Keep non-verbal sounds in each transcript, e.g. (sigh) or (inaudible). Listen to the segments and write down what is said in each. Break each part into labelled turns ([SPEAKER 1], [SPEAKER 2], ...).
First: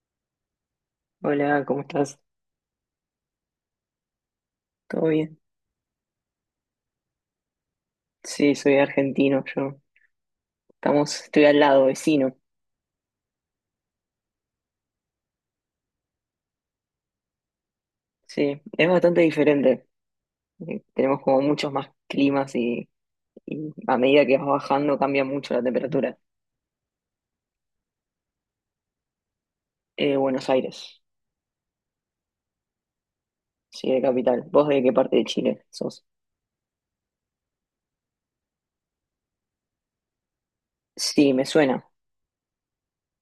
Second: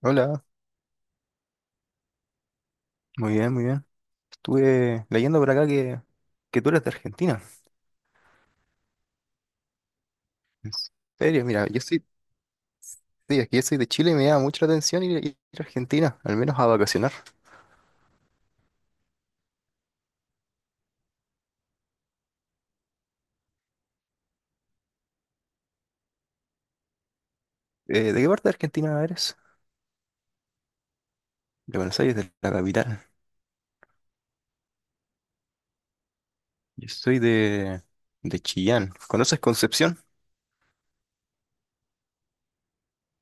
[SPEAKER 1] Hola,
[SPEAKER 2] Hola, ¿cómo estás?
[SPEAKER 1] muy bien, muy bien.
[SPEAKER 2] ¿Todo
[SPEAKER 1] Estuve
[SPEAKER 2] bien?
[SPEAKER 1] leyendo por acá que tú eres de Argentina.
[SPEAKER 2] Sí, soy argentino, yo.
[SPEAKER 1] ¿En
[SPEAKER 2] Estamos,
[SPEAKER 1] serio?
[SPEAKER 2] estoy al
[SPEAKER 1] Mira, yo
[SPEAKER 2] lado,
[SPEAKER 1] soy,
[SPEAKER 2] vecino.
[SPEAKER 1] sí, es que yo soy de Chile y me llama mucho la atención ir a Argentina, al menos a vacacionar.
[SPEAKER 2] Sí, es bastante diferente. Tenemos como muchos más climas y a medida que vas bajando cambia mucho la temperatura.
[SPEAKER 1] ¿De qué parte de Argentina eres?
[SPEAKER 2] Buenos Aires,
[SPEAKER 1] De Buenos Aires, de la capital.
[SPEAKER 2] sí, de capital. ¿Vos de qué parte de Chile sos?
[SPEAKER 1] Yo soy de, de Chillán. ¿Conoces Concepción?
[SPEAKER 2] Sí, me suena.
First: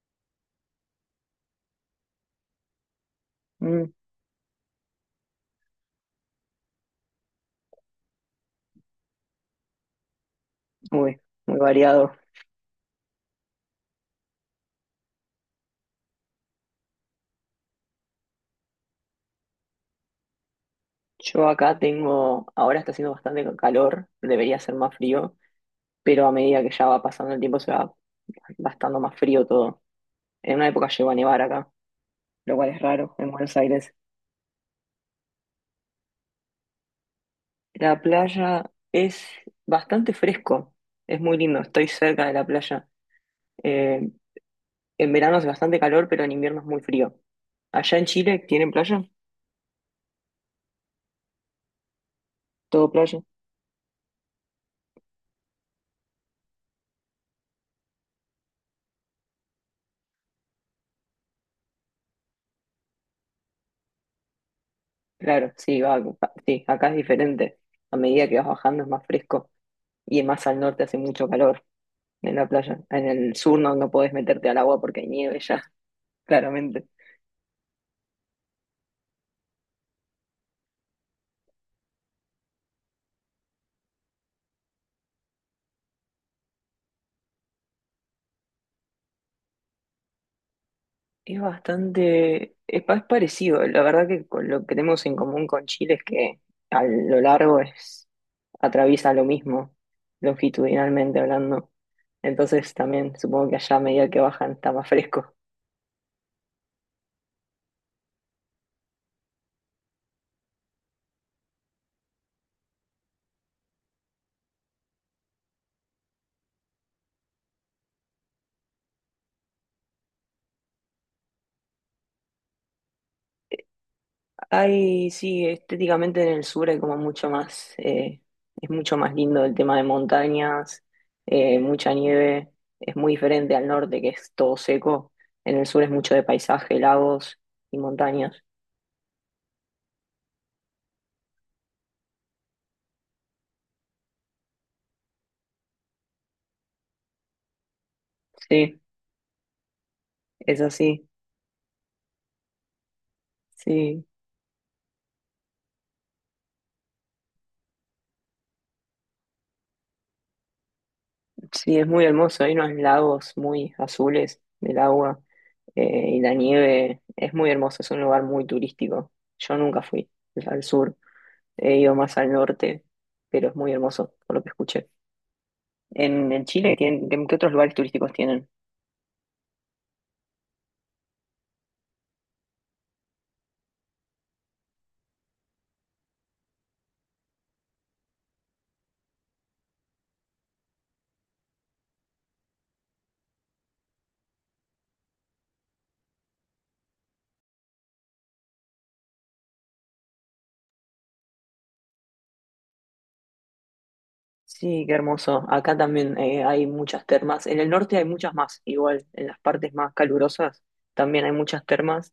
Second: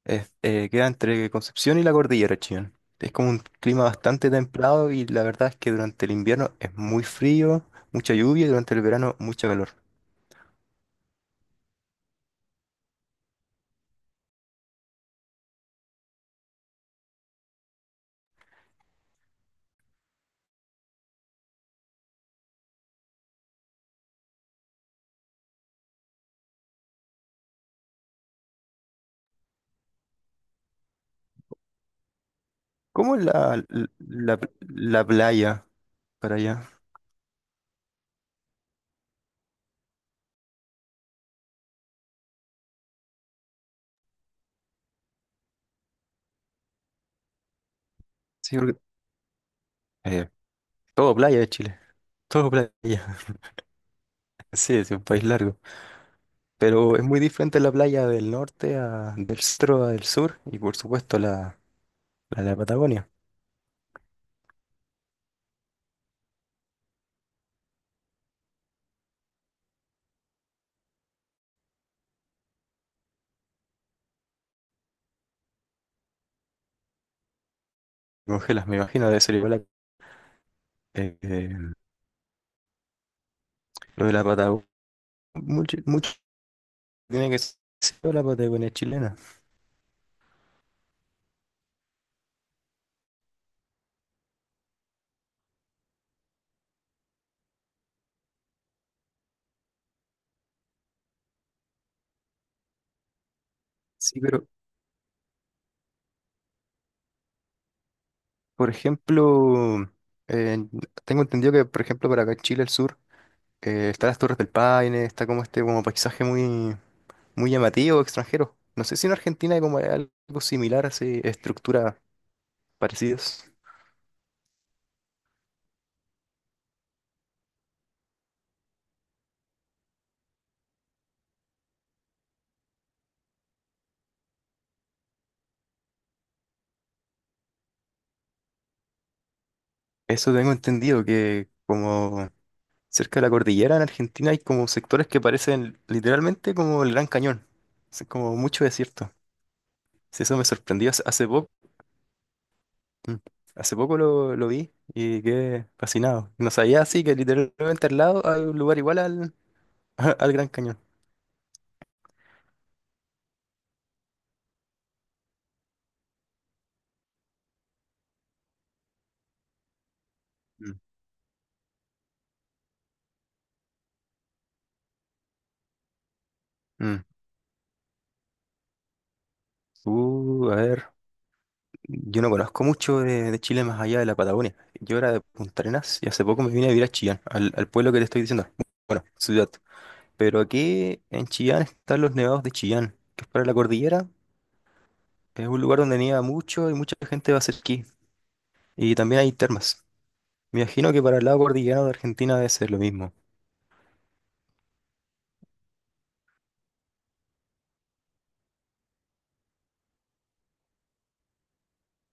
[SPEAKER 1] Queda entre Concepción y la cordillera de Chillán. Es como un clima
[SPEAKER 2] Mm,
[SPEAKER 1] bastante templado y la verdad es que durante el invierno es muy frío, mucha lluvia y durante el verano mucho calor.
[SPEAKER 2] uy, muy variado. Yo acá ahora está haciendo bastante calor, debería ser más frío, pero a medida que ya va pasando el tiempo se va bastante más frío todo. En una época llegó a nevar acá, lo cual es raro
[SPEAKER 1] ¿Cómo es
[SPEAKER 2] en Buenos Aires.
[SPEAKER 1] la playa para allá?
[SPEAKER 2] La playa es bastante fresco, es muy lindo, estoy cerca de la playa. Eh, en verano hace bastante calor, pero en invierno es muy frío. ¿Allá en Chile
[SPEAKER 1] Sí,
[SPEAKER 2] tienen
[SPEAKER 1] porque
[SPEAKER 2] playa?
[SPEAKER 1] eh, todo playa de Chile, todo playa.
[SPEAKER 2] ¿Todo playa?
[SPEAKER 1] (laughs) Sí, es un país largo. Pero es muy diferente la playa del norte a del centro a del sur y por supuesto la de la Patagonia.
[SPEAKER 2] Claro, sí, sí, acá es diferente. A medida que vas bajando es más fresco y más al norte hace mucho calor en la playa. En el sur no, no podés meterte al agua porque hay nieve ya, (laughs) claramente.
[SPEAKER 1] Congelas, me imagino, debe ser igual a- eh, eh, lo de la Patagonia. Mucho, mucho tiene que ser la Patagonia chilena.
[SPEAKER 2] Es bastante, es parecido. La verdad que con lo que tenemos en común con Chile es que a lo largo atraviesa lo mismo, longitudinalmente hablando. Entonces también supongo que allá a medida que
[SPEAKER 1] Sí, pero
[SPEAKER 2] bajan está más fresco.
[SPEAKER 1] por ejemplo, eh, tengo entendido que por ejemplo para acá en Chile, el sur, están las Torres del Paine, está como este como paisaje muy muy llamativo, extranjero. No sé si en Argentina hay como algo similar, así, estructuras parecidas.
[SPEAKER 2] Hay, sí, estéticamente en el sur hay como mucho más, es mucho más lindo el tema de montañas, mucha nieve, es muy diferente al norte que es todo seco. En el sur es mucho de paisaje, lagos y montañas.
[SPEAKER 1] Eso tengo entendido, que como cerca de la cordillera en Argentina hay como sectores que parecen literalmente como el Gran Cañón. Es como mucho
[SPEAKER 2] Sí,
[SPEAKER 1] desierto. Sí, eso me
[SPEAKER 2] es
[SPEAKER 1] sorprendió
[SPEAKER 2] así.
[SPEAKER 1] hace poco. Mm. Hace poco
[SPEAKER 2] Sí,
[SPEAKER 1] lo vi y quedé fascinado. No sabía así que literalmente al lado hay un lugar igual al, (laughs) al Gran Cañón.
[SPEAKER 2] sí, es muy hermoso. Hay unos lagos muy azules del agua y la nieve. Es muy hermoso, es un lugar muy turístico. Yo nunca fui al
[SPEAKER 1] Mm.
[SPEAKER 2] sur, he ido más al norte, pero es muy hermoso, por lo que escuché. En Chile,
[SPEAKER 1] Mm.
[SPEAKER 2] ¿qué otros lugares turísticos tienen?
[SPEAKER 1] A ver. Yo no conozco mucho de Chile más allá de la Patagonia. Yo era de Punta Arenas y hace poco me vine a vivir a Chillán, al pueblo que te estoy diciendo. Bueno, ciudad. Pero aquí en Chillán están los nevados de Chillán, que es para la cordillera. Es un lugar donde nieva mucho y mucha gente va a hacer esquí. Y también hay termas. Me imagino que para el lado cordillerano de Argentina debe ser lo mismo.
[SPEAKER 2] Sí, qué hermoso. Acá también hay muchas termas. En el norte hay muchas más, igual, en las partes más calurosas también hay muchas termas,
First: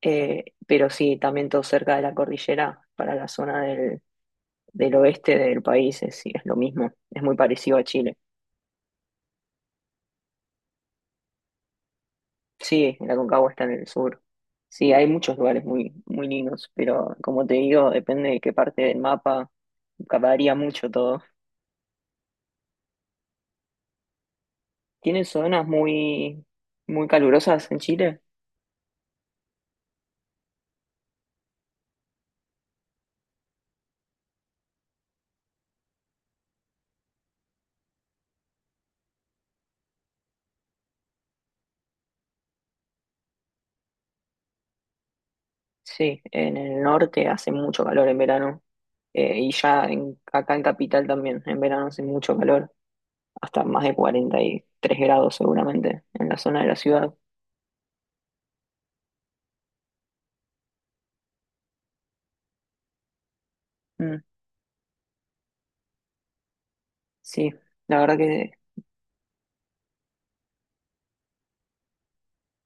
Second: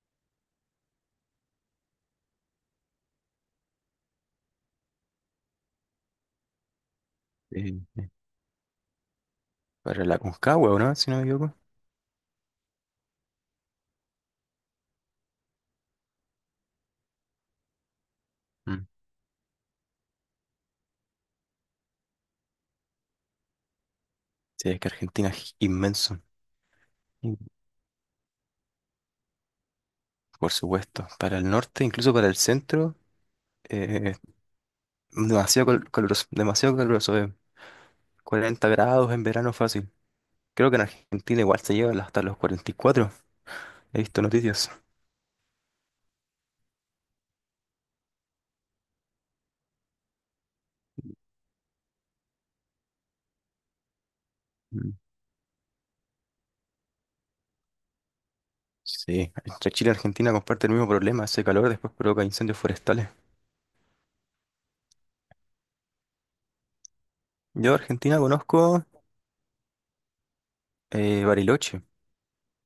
[SPEAKER 2] pero sí, también todo cerca de la cordillera, para la zona del oeste del país, es, sí, es lo mismo, es muy
[SPEAKER 1] Eh,
[SPEAKER 2] parecido a
[SPEAKER 1] eh,
[SPEAKER 2] Chile.
[SPEAKER 1] para la Concagua, ¿o no? Si no me equivoco.
[SPEAKER 2] Sí, la Aconcagua está en el sur. Sí, hay muchos lugares muy, muy lindos, pero como te digo, depende de qué
[SPEAKER 1] Mm.
[SPEAKER 2] parte del mapa, varía mucho todo.
[SPEAKER 1] Sí, es que
[SPEAKER 2] ¿Tienen
[SPEAKER 1] Argentina es
[SPEAKER 2] zonas
[SPEAKER 1] inmenso.
[SPEAKER 2] muy, muy
[SPEAKER 1] Y,
[SPEAKER 2] calurosas en Chile?
[SPEAKER 1] por supuesto, para el norte, incluso para el centro. eh, Demasiado caluroso, demasiado caluroso, 40 grados en verano fácil. Creo que en Argentina igual se lleva hasta los 44. He visto noticias.
[SPEAKER 2] Sí, en el norte hace mucho calor en verano, y ya acá en Capital también, en verano hace mucho calor, hasta más de cuarenta y
[SPEAKER 1] Mm.
[SPEAKER 2] tres grados seguramente en la zona de la ciudad.
[SPEAKER 1] Sí, entre Chile y Argentina comparten el mismo problema. Ese calor después provoca incendios forestales.
[SPEAKER 2] Mm, sí,
[SPEAKER 1] Yo a
[SPEAKER 2] la verdad
[SPEAKER 1] Argentina
[SPEAKER 2] que
[SPEAKER 1] conozco Bariloche.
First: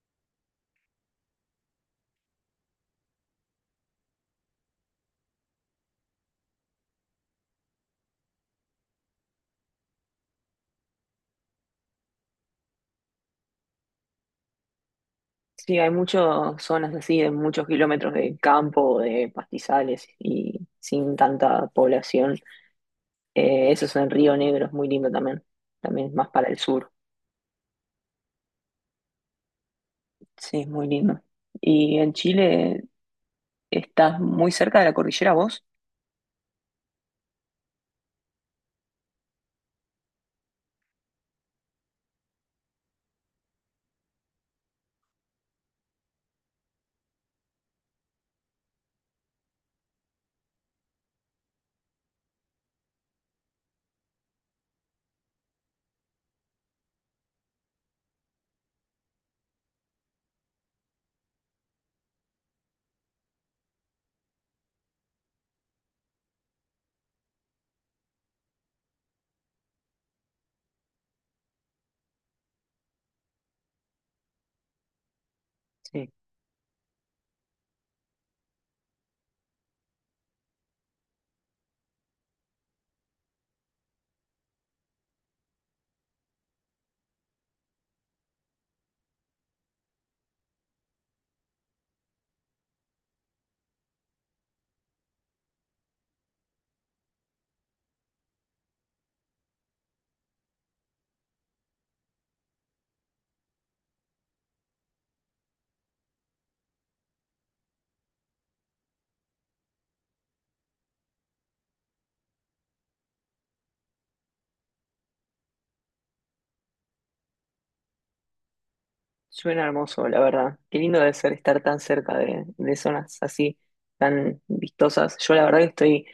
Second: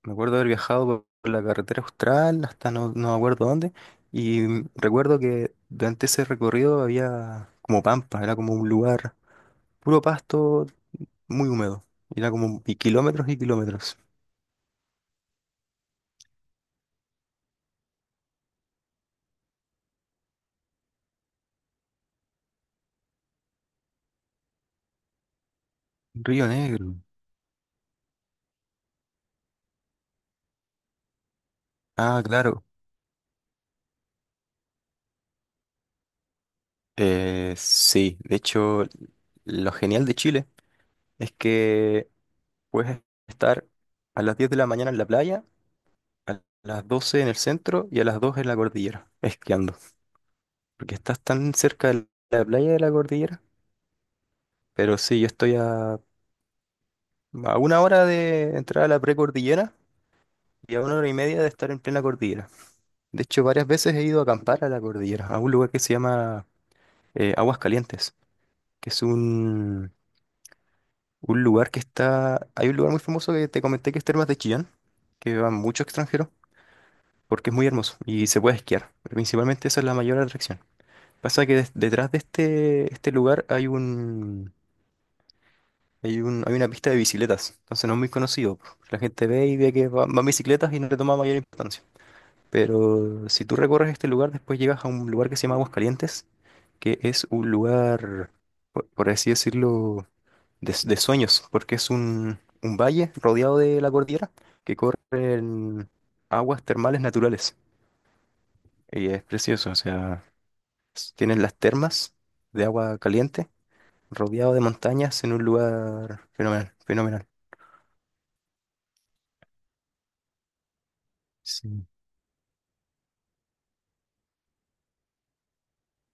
[SPEAKER 1] Me acuerdo haber viajado por la carretera austral hasta no, no me acuerdo dónde. Y mm, recuerdo que durante ese recorrido había como pampa, era como un lugar puro pasto, muy húmedo. Era como y kilómetros y kilómetros.
[SPEAKER 2] sí, hay muchas zonas así, de muchos kilómetros de campo, de pastizales y sin tanta población. Eso es en Río Negro, es muy lindo también. También es más
[SPEAKER 1] Río
[SPEAKER 2] para el sur.
[SPEAKER 1] Negro.
[SPEAKER 2] Sí, es muy lindo. ¿Y en
[SPEAKER 1] Ah, claro.
[SPEAKER 2] Chile estás muy cerca de la cordillera vos?
[SPEAKER 1] Sí, de hecho, lo genial de Chile es que puedes estar a las 10 de la mañana en la playa, a las 12 en el centro y a las 2 en la cordillera, esquiando. Porque estás tan cerca de la playa y de la cordillera. Pero sí, a una hora de entrar a la precordillera y a una hora y media de estar en plena cordillera. De hecho, varias veces he ido a acampar a la cordillera, a un lugar que se llama Aguas Calientes, que es un un lugar que está. Hay un lugar muy famoso que te comenté que es Termas de Chillán, que van muchos
[SPEAKER 2] Sí.
[SPEAKER 1] extranjeros, porque es muy hermoso y se puede esquiar. Principalmente esa es la mayor atracción. Pasa que detrás de este lugar hay una pista de bicicletas, entonces no es muy conocido. La gente ve y ve que van bicicletas y no le toma mayor importancia. Pero si tú recorres este lugar, después llegas a un lugar que se llama Aguascalientes, que es un lugar, por así decirlo, de sueños, porque es un valle rodeado de la cordillera que corren aguas termales naturales. Y es precioso, o sea, tienen las termas de agua caliente, rodeado de montañas en un lugar fenomenal, fenomenal.
[SPEAKER 2] Suena hermoso, la verdad. Qué lindo debe ser estar tan
[SPEAKER 1] Sí.
[SPEAKER 2] cerca de zonas así, tan vistosas. Yo la verdad que estoy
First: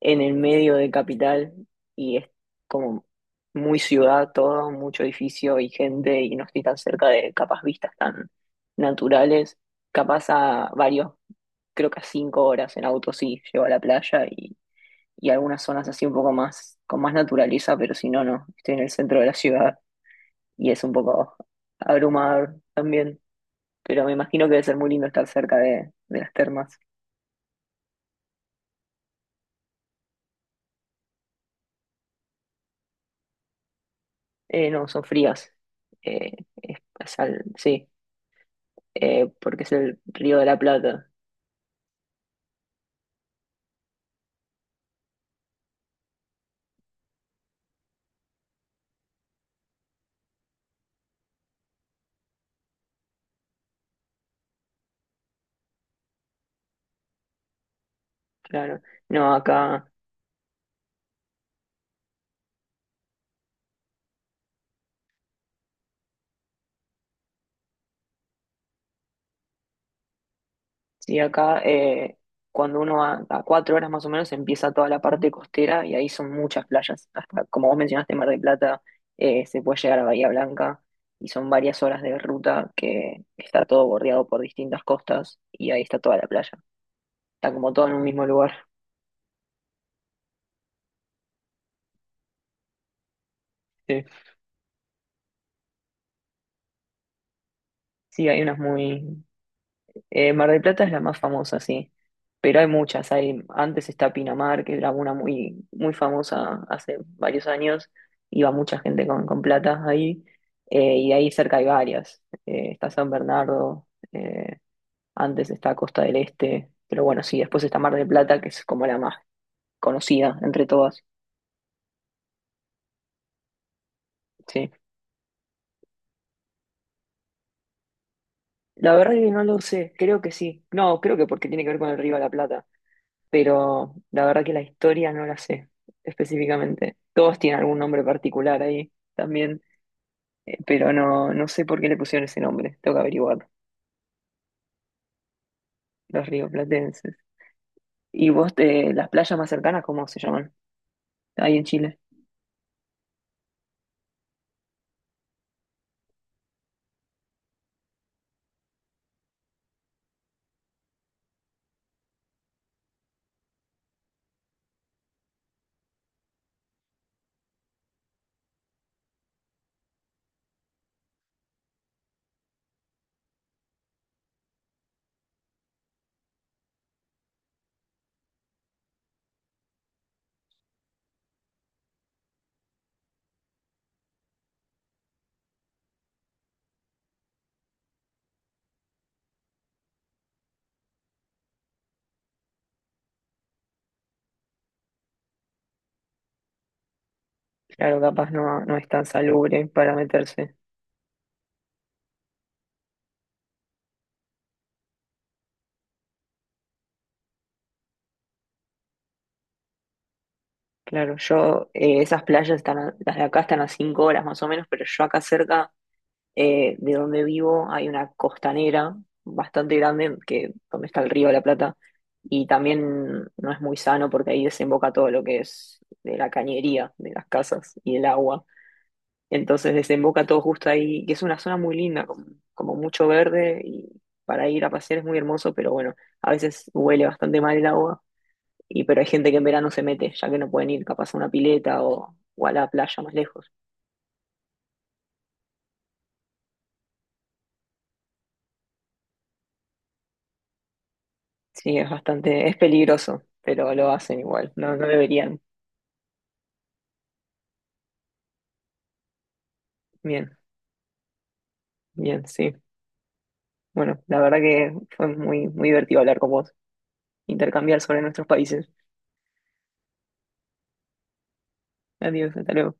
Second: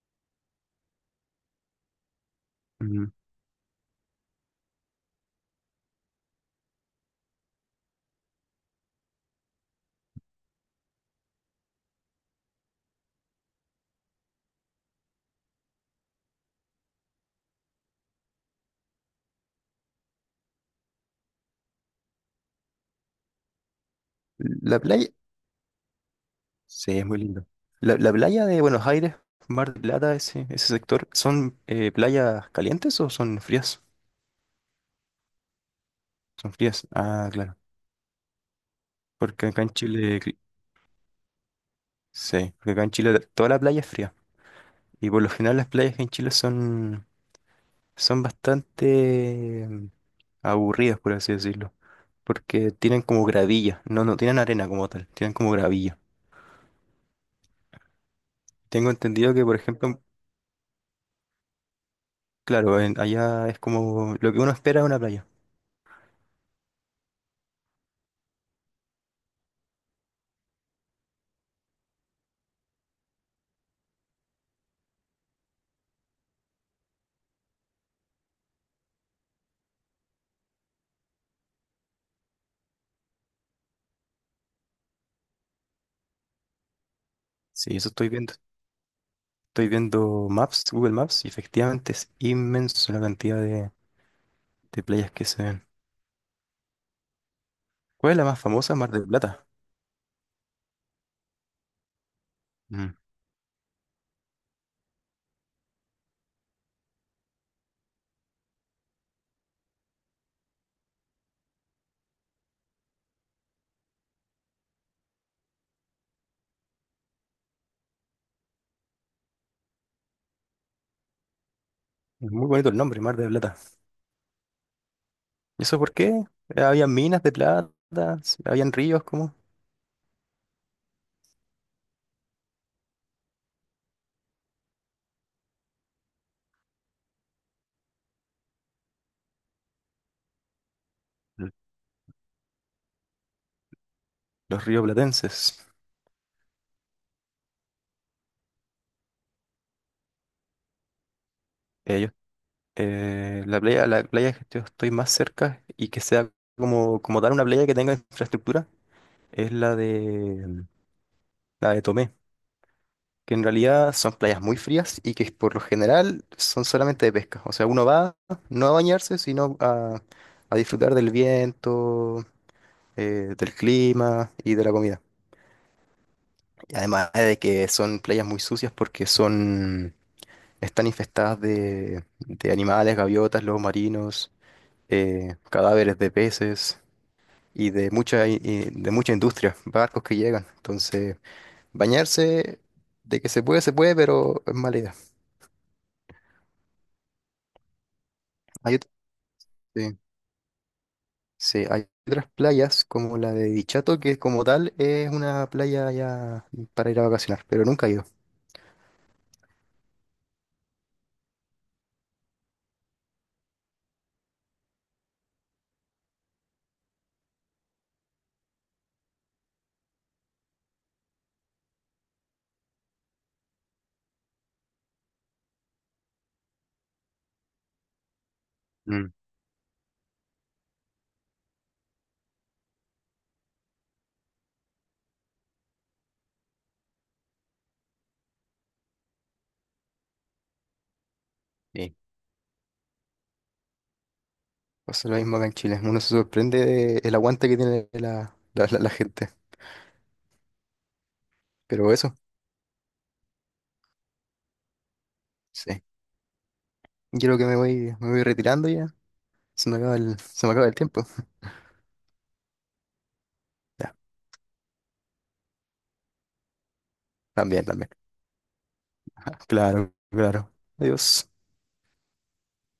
[SPEAKER 2] en el medio de capital y es como
[SPEAKER 1] Mm.
[SPEAKER 2] muy ciudad todo, mucho edificio y gente y no estoy tan cerca de capaz vistas tan naturales. Capaz creo que a 5 horas en auto sí, llego a la playa y algunas zonas así un poco más, con más naturaleza, pero si no, no. Estoy en el centro de la ciudad y es un poco abrumador también, pero me imagino que debe ser
[SPEAKER 1] La
[SPEAKER 2] muy lindo
[SPEAKER 1] playa,
[SPEAKER 2] estar cerca de las termas.
[SPEAKER 1] sí, es muy lindo. La playa de Buenos Aires, Mar del Plata, ese sector, ¿son playas calientes o son frías?
[SPEAKER 2] No, son frías. Eh,
[SPEAKER 1] Son frías. Ah, claro.
[SPEAKER 2] sí,
[SPEAKER 1] Porque acá
[SPEAKER 2] porque
[SPEAKER 1] en
[SPEAKER 2] es el
[SPEAKER 1] Chile,
[SPEAKER 2] Río
[SPEAKER 1] cl-
[SPEAKER 2] de la Plata,
[SPEAKER 1] sí, porque acá en Chile toda la playa es fría. Y por lo general las playas en Chile son bastante aburridas, por así decirlo, porque tienen como gravilla, no tienen arena como tal, tienen como gravilla.
[SPEAKER 2] claro.
[SPEAKER 1] Tengo entendido
[SPEAKER 2] No,
[SPEAKER 1] que, por
[SPEAKER 2] acá,
[SPEAKER 1] ejemplo, claro, allá es como lo que uno espera de una playa.
[SPEAKER 2] sí, acá, cuando uno va a 4 horas más o menos empieza toda la parte costera y ahí son muchas playas. Hasta, como vos mencionaste, Mar del Plata, se puede llegar a Bahía Blanca y son varias horas de ruta que está todo bordeado por distintas costas y ahí está toda la playa. Está como
[SPEAKER 1] Sí,
[SPEAKER 2] todo
[SPEAKER 1] eso
[SPEAKER 2] en un
[SPEAKER 1] estoy
[SPEAKER 2] mismo
[SPEAKER 1] viendo.
[SPEAKER 2] lugar.
[SPEAKER 1] Estoy viendo Maps, Google Maps, y efectivamente es inmenso la cantidad
[SPEAKER 2] Sí,
[SPEAKER 1] de playas que se ven. ¿Cuál es la
[SPEAKER 2] sí,
[SPEAKER 1] más famosa? Mar del Plata.
[SPEAKER 2] Mar del Plata es la más famosa, sí, pero hay
[SPEAKER 1] Mm.
[SPEAKER 2] muchas. Antes está Pinamar, que era una muy, muy famosa hace varios años. Iba mucha gente con plata ahí, y ahí cerca hay varias. Está San Bernardo, antes está Costa del Este, pero bueno, sí, después está Mar del Plata, que es como la más conocida entre todas,
[SPEAKER 1] Es muy bonito el nombre, Mar del Plata.
[SPEAKER 2] sí.
[SPEAKER 1] ¿Y eso por qué? Había minas de plata, habían
[SPEAKER 2] La
[SPEAKER 1] ríos,
[SPEAKER 2] verdad es que
[SPEAKER 1] cómo.
[SPEAKER 2] no lo sé, creo que sí. No, creo que porque tiene que ver con el Río de la Plata, pero la verdad que la historia no la sé específicamente. Todos tienen algún nombre particular ahí también, pero no, no sé por qué le pusieron ese nombre, tengo que averiguar,
[SPEAKER 1] Los rioplatenses.
[SPEAKER 2] los rioplatenses. ¿Y vos, las playas más cercanas, cómo se llaman? Ahí en Chile.
[SPEAKER 1] eh, yo- la playa que yo estoy más cerca y que sea como, como tal una playa que tenga infraestructura es la de Tomé, que en realidad son playas muy frías y que por lo general son solamente de pesca. O sea, uno va no a bañarse, sino a disfrutar del viento, del clima y de la comida. Y además de que son playas muy sucias porque son están infestadas de animales, gaviotas, lobos marinos, cadáveres de peces y de de mucha industria, barcos que llegan. Entonces, bañarse de que se puede, pero es mala idea.
[SPEAKER 2] Claro, capaz no,
[SPEAKER 1] Hay
[SPEAKER 2] no es
[SPEAKER 1] ot-
[SPEAKER 2] tan salubre para
[SPEAKER 1] sí,
[SPEAKER 2] meterse.
[SPEAKER 1] sí, hay otras playas como la de Dichato, que como tal es una playa ya para ir a vacacionar, pero nunca he ido.
[SPEAKER 2] Claro, esas playas están, las de acá están a 5 horas más o menos, pero yo acá cerca. De donde vivo hay una costanera bastante grande, que donde está el río de la Plata, y también no es muy sano porque ahí desemboca todo lo que es de la cañería, de las casas y el agua.
[SPEAKER 1] Mm,
[SPEAKER 2] Entonces desemboca todo justo ahí, que es una zona muy linda, como mucho verde, y para ir a pasear es muy hermoso, pero bueno, a veces huele bastante mal el agua, y pero hay gente que en verano se mete, ya que no pueden ir capaz a una pileta
[SPEAKER 1] sí.
[SPEAKER 2] o a la playa más lejos.
[SPEAKER 1] Pasa lo mismo acá en Chile. Uno se sorprende de el aguante que tiene la gente.
[SPEAKER 2] Sí,
[SPEAKER 1] Pero eso,
[SPEAKER 2] es peligroso, pero lo hacen igual. No, no deberían.
[SPEAKER 1] sí. Yo creo que me voy retirando ya. Se me acaba
[SPEAKER 2] Bien,
[SPEAKER 1] se me acaba el tiempo.
[SPEAKER 2] bien, sí.
[SPEAKER 1] Ya,
[SPEAKER 2] Bueno, la verdad que fue muy, muy divertido hablar con vos,
[SPEAKER 1] también,
[SPEAKER 2] intercambiar
[SPEAKER 1] también.
[SPEAKER 2] sobre nuestros países.
[SPEAKER 1] (laughs) Claro, claro. Adiós.
[SPEAKER 2] Adiós, hasta luego.